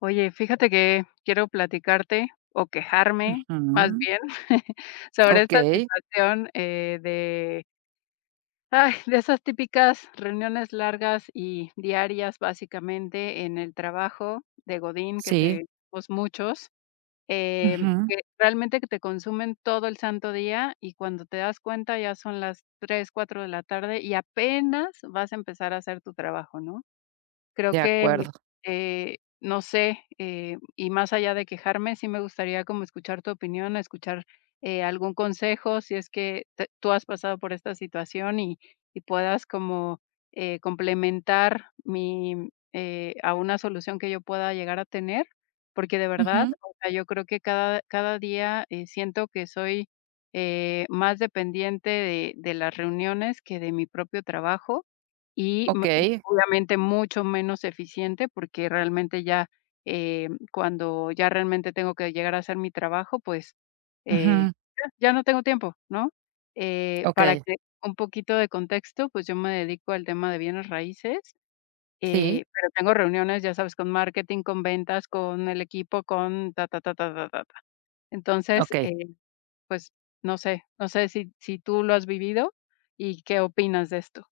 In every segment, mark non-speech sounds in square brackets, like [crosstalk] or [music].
Oye, fíjate que quiero platicarte o quejarme, más Ujú. bien, [laughs] sobre esta Okey, situación de, ay, de esas típicas reuniones largas y diarias, básicamente, en el trabajo de Godín, que sí. tenemos muchos, eh, Ujú. que realmente que te consumen todo el santo día y cuando te das cuenta ya son las 3, 4 de la tarde y apenas vas a empezar a hacer tu trabajo, ¿no? Creo De que, acuerdo. No sé, y más allá de quejarme, sí me gustaría como escuchar tu opinión, escuchar, algún consejo, si es que te tú has pasado por esta situación y puedas como, complementar mi a una solución que yo pueda llegar a tener, porque de verdad, Ujú. o sea, yo creo que cada día, siento que soy, más dependiente de las reuniones que de mi propio trabajo. Y me Okey. obviamente mucho menos eficiente, porque realmente ya, cuando ya realmente tengo que llegar a hacer mi trabajo, pues, eh, Ujú. ya no tengo tiempo, ¿no? Para Okey. que un poquito de contexto, pues, yo me dedico al tema de bienes raíces, Sí, pero tengo reuniones, ya sabes, con marketing, con ventas, con el equipo, con ta, ta, ta, ta, ta, ta, ta. Entonces, okey. Pues, no sé, no sé si tú lo has vivido y qué opinas de esto.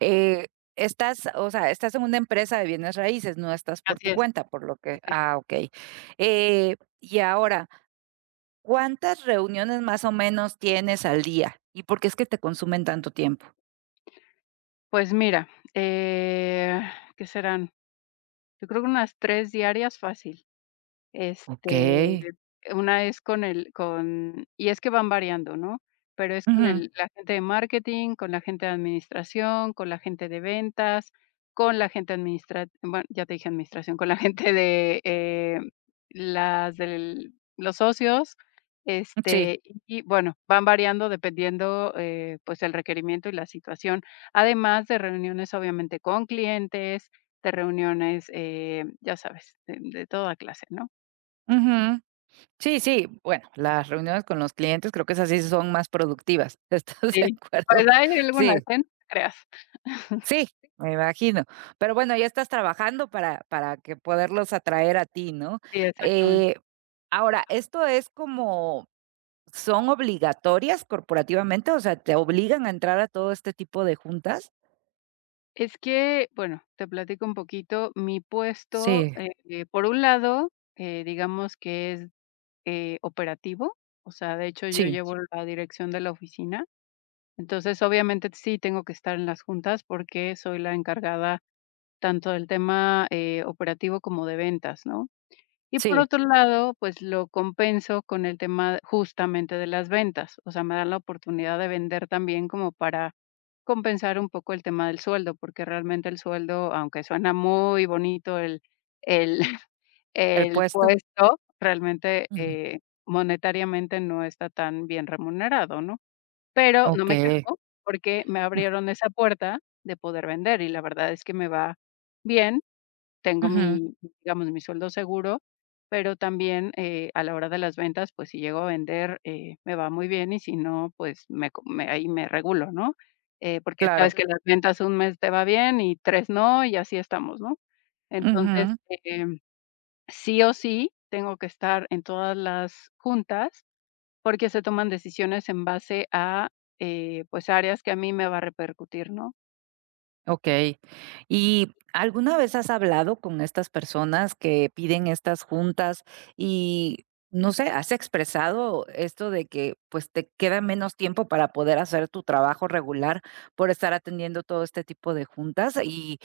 Eh, Estás, o sea, estás en una empresa de bienes raíces, no estás por tu Así es. cuenta, por lo que ah, okey. Y ahora, ¿cuántas reuniones más o menos tienes al día? ¿Y por qué es que te consumen tanto tiempo? Pues mira, ¿qué serán? Yo creo que unas 3 diarias fácil. Este, Okey. una es con el con y es que van variando, ¿no? Pero es con Ujú. el la gente de marketing, con la gente de administración, con la gente de ventas, con la gente administra bueno, ya te dije administración, con la [laughs] gente de, las del los socios, Sí. este, y bueno, van variando dependiendo, pues, el requerimiento y la situación. Además de reuniones, obviamente, con clientes, de reuniones, ya sabes, de toda clase, ¿no? Ujú. Sí, sí, bueno, las reuniones con los clientes creo que esas sí son más productivas, [laughs] ¿estás de Sí, acuerdo? pues hay algunas, Sí, ¿eh? No te creas. sí, me imagino. Pero bueno, ya estás trabajando para que poderlos atraer a ti, ¿no? Sí, exactamente. Eh, Ahora, ¿esto es como son obligatorias corporativamente? O sea, ¿te obligan a entrar a todo este tipo de juntas? Es que, bueno, te platico un poquito. Mi puesto, Sí, por un lado, digamos que es, operativo, o sea, de hecho, yo sí, llevo la dirección de la oficina. Entonces, obviamente, sí tengo que estar en las juntas porque soy la encargada tanto del tema, operativo como de ventas, ¿no? Y por sí, otro lado, pues lo compenso con el tema justamente de las ventas, o sea, me dan la oportunidad de vender también como para compensar un poco el tema del sueldo, porque realmente el sueldo, aunque suena muy bonito el el [laughs] el el puesto. puesto, realmente, Ujú. Monetariamente no está tan bien remunerado, ¿no? Pero no me Okey. quejo porque me abrieron esa puerta de poder vender y la verdad es que me va bien. Tengo Ujú, mi, digamos, mi sueldo seguro, pero también, a la hora de las ventas, pues, si llego a vender, me va muy bien y si no, pues, me ahí me regulo, ¿no? Porque claro. sabes que Claro. las ventas un mes te va bien y 3 no, y así estamos, ¿no? Entonces, Ujú. em, sí o sí tengo que estar en todas las juntas, porque se toman decisiones en base a, pues, áreas que a mí me va a repercutir, ¿no? Okey. ¿Y alguna vez has hablado con estas personas que piden estas juntas y, no sé, has expresado esto de que, pues, te queda menos tiempo para poder hacer tu trabajo regular por estar atendiendo todo este tipo de juntas? Y,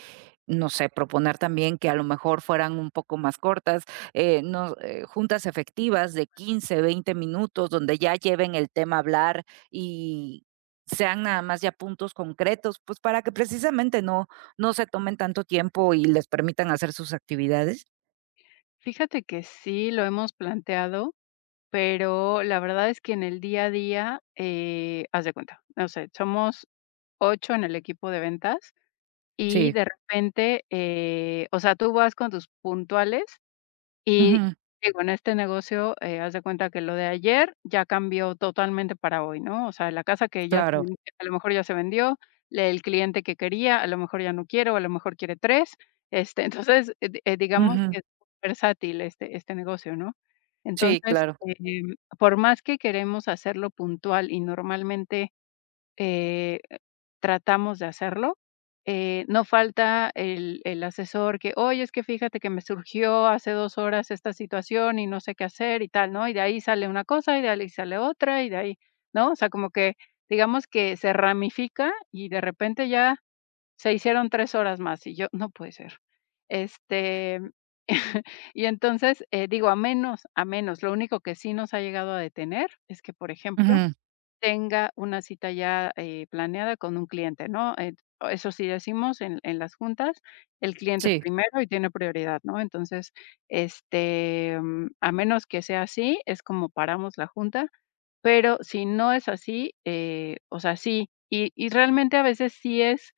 no sé, proponer también que a lo mejor fueran un poco más cortas, no, juntas efectivas de 15, 20 minutos, donde ya lleven el tema a hablar y sean nada más ya puntos concretos, pues, para que precisamente no se tomen tanto tiempo y les permitan hacer sus actividades. Fíjate que sí lo hemos planteado. Pero la verdad es que en el día a día, haz de cuenta, no sé, somos 8 en el equipo de ventas y Sí, de repente, o sea, tú vas con tus puntuales y ujú, digo, en este negocio, haz de cuenta que lo de ayer ya cambió totalmente para hoy, ¿no? O sea, la casa que claro, a lo mejor ya se vendió, el cliente que quería, a lo mejor ya no quiere, o a lo mejor quiere tres. Este, entonces, digamos ujú, que es versátil este negocio, ¿no? sí, Entonces, claro, por más que queremos hacerlo puntual y normalmente eh, tratamos de hacerlo. No falta el asesor que, oye, es que fíjate que me surgió hace dos horas esta situación y no sé qué hacer y tal, ¿no? Y de ahí sale una cosa y de ahí sale otra y de ahí, ¿no? O sea, como que digamos que se ramifica y de repente ya se hicieron tres horas más y yo, no puede ser. Este, [laughs] y entonces, digo, a menos, lo único que sí nos ha llegado a detener es que, por ejemplo, ujú, tenga una cita ya, planeada con un cliente, ¿no? Eso sí decimos en las juntas, el cliente es sí, primero y tiene prioridad, ¿no? Entonces, este, mm, a menos que sea así, es como paramos la junta, pero si no es así, o sea, sí, y realmente a veces sí es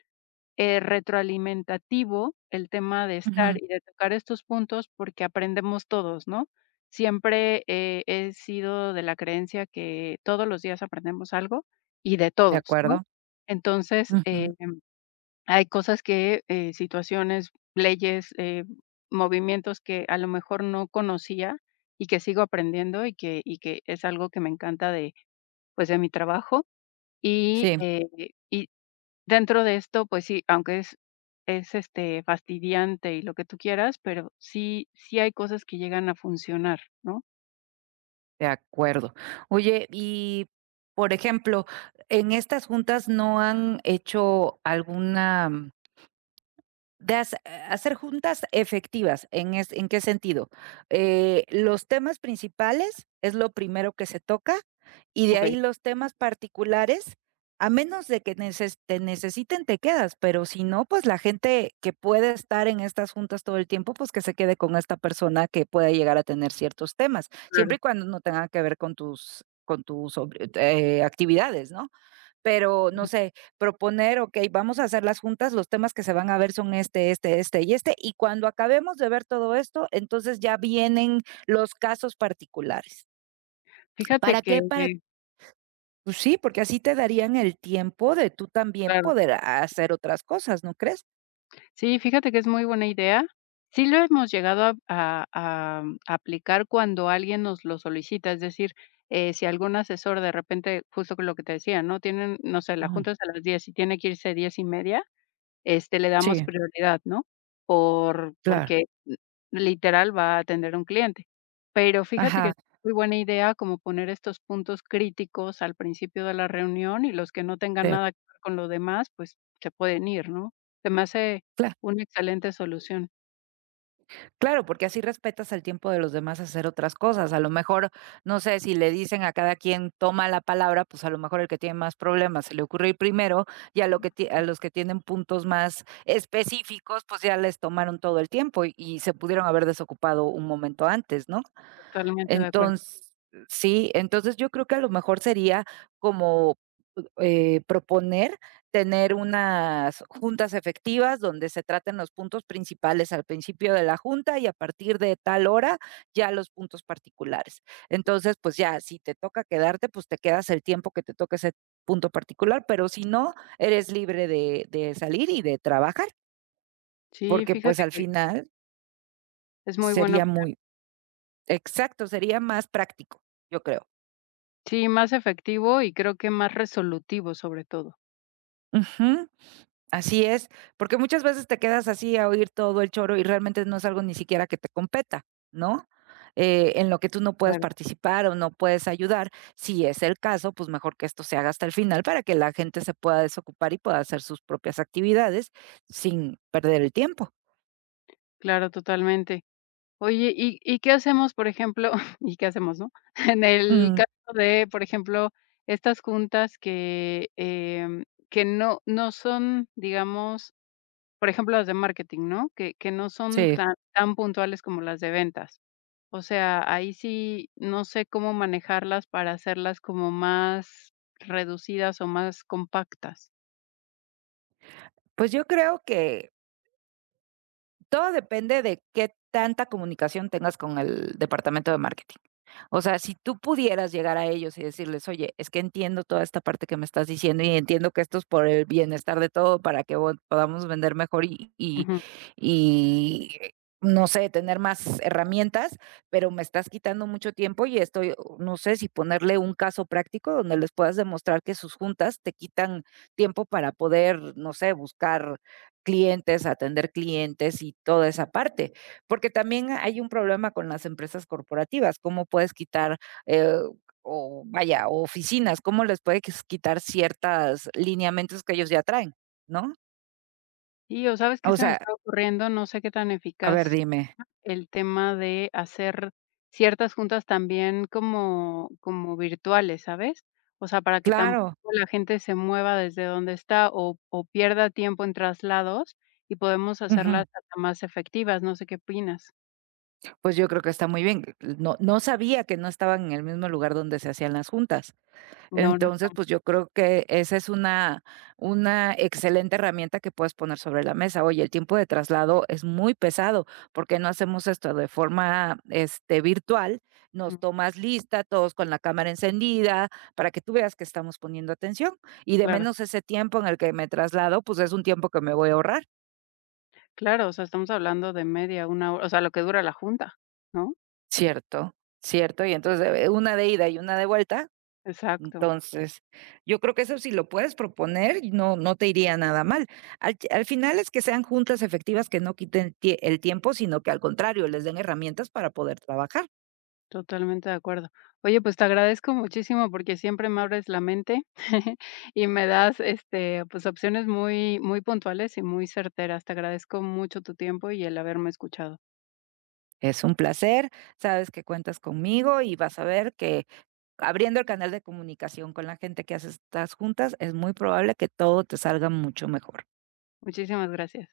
retroalimentativo el tema de estar ujú, y de tocar estos puntos porque aprendemos todos, ¿no? Siempre he sido de la creencia que todos los días aprendemos algo y de de todos, ¿no? acuerdo, Entonces, ujú, hay cosas que, situaciones, leyes, movimientos que a lo mejor no conocía y que sigo aprendiendo y que es algo que me encanta de, pues, de mi trabajo y, sí, eh, y Dentro de esto, pues sí, aunque es, este, fastidiante y lo que tú quieras, pero sí hay cosas que llegan a funcionar, ¿no? de acuerdo. Oye, y, por ejemplo, en estas juntas, ¿no han hecho alguna De hace hacer juntas efectivas, ¿en es en qué sentido? Los temas principales es lo primero que se toca, y de ahí Okey, los temas particulares, a menos de que neces te necesiten, te quedas, pero si no, pues la gente que puede estar en estas juntas todo el tiempo, pues que se quede con esta persona que pueda llegar a tener ciertos temas, siempre y claro. cuando no tenga que ver con tus sobre actividades, ¿no? Pero, no sé, proponer, okey, vamos a hacer las juntas, los temas que se van a ver son este, este, este y este, y cuando acabemos de ver todo esto, entonces ya vienen los casos particulares. Fíjate ¿Para que qué? Para pues sí, porque así te darían el tiempo de tú también Claro. poder hacer otras cosas, ¿no crees? sí, fíjate que es muy buena idea. Sí lo hemos llegado a mm, aplicar cuando alguien nos lo solicita, es decir, si algún asesor de repente, justo con lo que te decía, ¿no? Tienen, no sé, ¿la Ujú. junta es a las 10? Y tiene que irse 10 y media. Este, le damos Sí, prioridad, ¿no? Por claro. porque mm, literal va a atender a un cliente. Pero fíjate que Ajá, es muy buena idea como poner estos puntos críticos al principio de la reunión y los que no tengan de nada que ver con lo demás, pues se pueden ir, ¿no? Se me hace cla una excelente solución, claro, porque así respetas el tiempo de los demás a hacer otras cosas. A lo mejor, no sé, si le dicen a cada quien toma la palabra, pues a lo mejor el que tiene más problemas se le ocurre ir primero y a los que tienen puntos más específicos, pues ya les tomaron todo el tiempo y se pudieron haber desocupado un momento antes, ¿no? totalmente de acuerdo. Entonces, sí, entonces yo creo que a lo mejor sería como proponer tener unas juntas efectivas donde se traten los puntos principales al principio de la junta y a partir de tal hora ya los puntos particulares. Entonces, pues ya, si te toca quedarte, pues te quedas el tiempo que te toque ese punto particular, pero si no, eres libre de salir y de trabajar, Sí, porque pues fíjate al que final es muy buena sería opción. muy, exacto, sería más práctico, yo creo. Sí, más efectivo y creo que más resolutivo sobre todo. Ujú. Así es, porque muchas veces te quedas así a oír todo el choro y realmente no es algo ni siquiera que te competa, ¿no? En lo que tú no puedes Claro, participar o no puedes ayudar. Si es el caso, pues mejor que esto se haga hasta el final para que la gente se pueda desocupar y pueda hacer sus propias actividades sin perder el tiempo. claro, totalmente. Oye, ¿y qué hacemos, por ejemplo? [laughs] ¿Y qué hacemos, no? [laughs] En el Mm, caso de, por ejemplo, estas juntas que, em, que no son, digamos, por ejemplo, las de marketing, ¿no? Que no son sí, tan puntuales como las de ventas. O sea, ahí sí no sé cómo manejarlas para hacerlas como más reducidas o más compactas. pues yo creo que todo depende de qué tanta comunicación tengas con el departamento de marketing. O sea, si tú pudieras llegar a ellos y decirles: "Oye, es que entiendo toda esta parte que me estás diciendo y entiendo que esto es por el bienestar de todo para que vo podamos vender mejor y y Ujú. y, eh, no sé, tener más herramientas, pero me estás quitando mucho tiempo y estoy", no sé si ponerle un caso práctico donde les puedas demostrar que sus juntas te quitan tiempo para poder, no sé, buscar clientes, atender clientes y toda esa parte. Porque también hay un problema con las empresas corporativas, cómo puedes quitar, eh, o vaya, oficinas, cómo les puedes quitar ciertas lineamientos que ellos ya traen, ¿no? Sí, o, ¿sabes qué O se me sea, está ocurriendo? No sé qué tan a ver, eficaz dime. el tema de hacer ciertas juntas también como virtuales, ¿sabes? O sea, para que tampoco Claro. la gente se mueva desde donde está o pierda tiempo en traslados y podemos hacerlas Ujú. hasta más efectivas, no sé qué opinas. Pues yo creo que está muy bien. No, no sabía que no estaban en el mismo lugar donde se hacían las juntas. No, no Entonces, estamos pues, yo creo que esa es una excelente herramienta que puedes poner sobre la mesa. Oye, el tiempo de traslado es muy pesado, ¿por qué no hacemos esto de forma, este, virtual? ujú, Nos tomas lista, todos con la cámara encendida, para que tú veas que estamos poniendo atención, y de claro, menos ese tiempo en el que me traslado, pues, es un tiempo que me voy a ahorrar. claro, o sea, estamos hablando de media, una hora, o sea, lo que dura la junta, ¿no? Cierto, cierto, y entonces, una de ida y una de vuelta. Exacto. Entonces, yo creo que eso si lo puedes proponer, no te iría nada mal. Al final es que sean juntas efectivas que no quiten tie el tiempo, sino que al contrario, les den herramientas para poder trabajar. Totalmente de acuerdo. Oye, pues te agradezco muchísimo porque siempre me abres la mente [laughs] y me das este, pues opciones muy, muy puntuales y muy certeras. Te agradezco mucho tu tiempo y el haberme escuchado. Es un placer, sabes que cuentas conmigo y vas a ver que abriendo el canal de comunicación con la gente que hace estas juntas, es muy probable que todo te salga mucho mejor. Muchísimas gracias.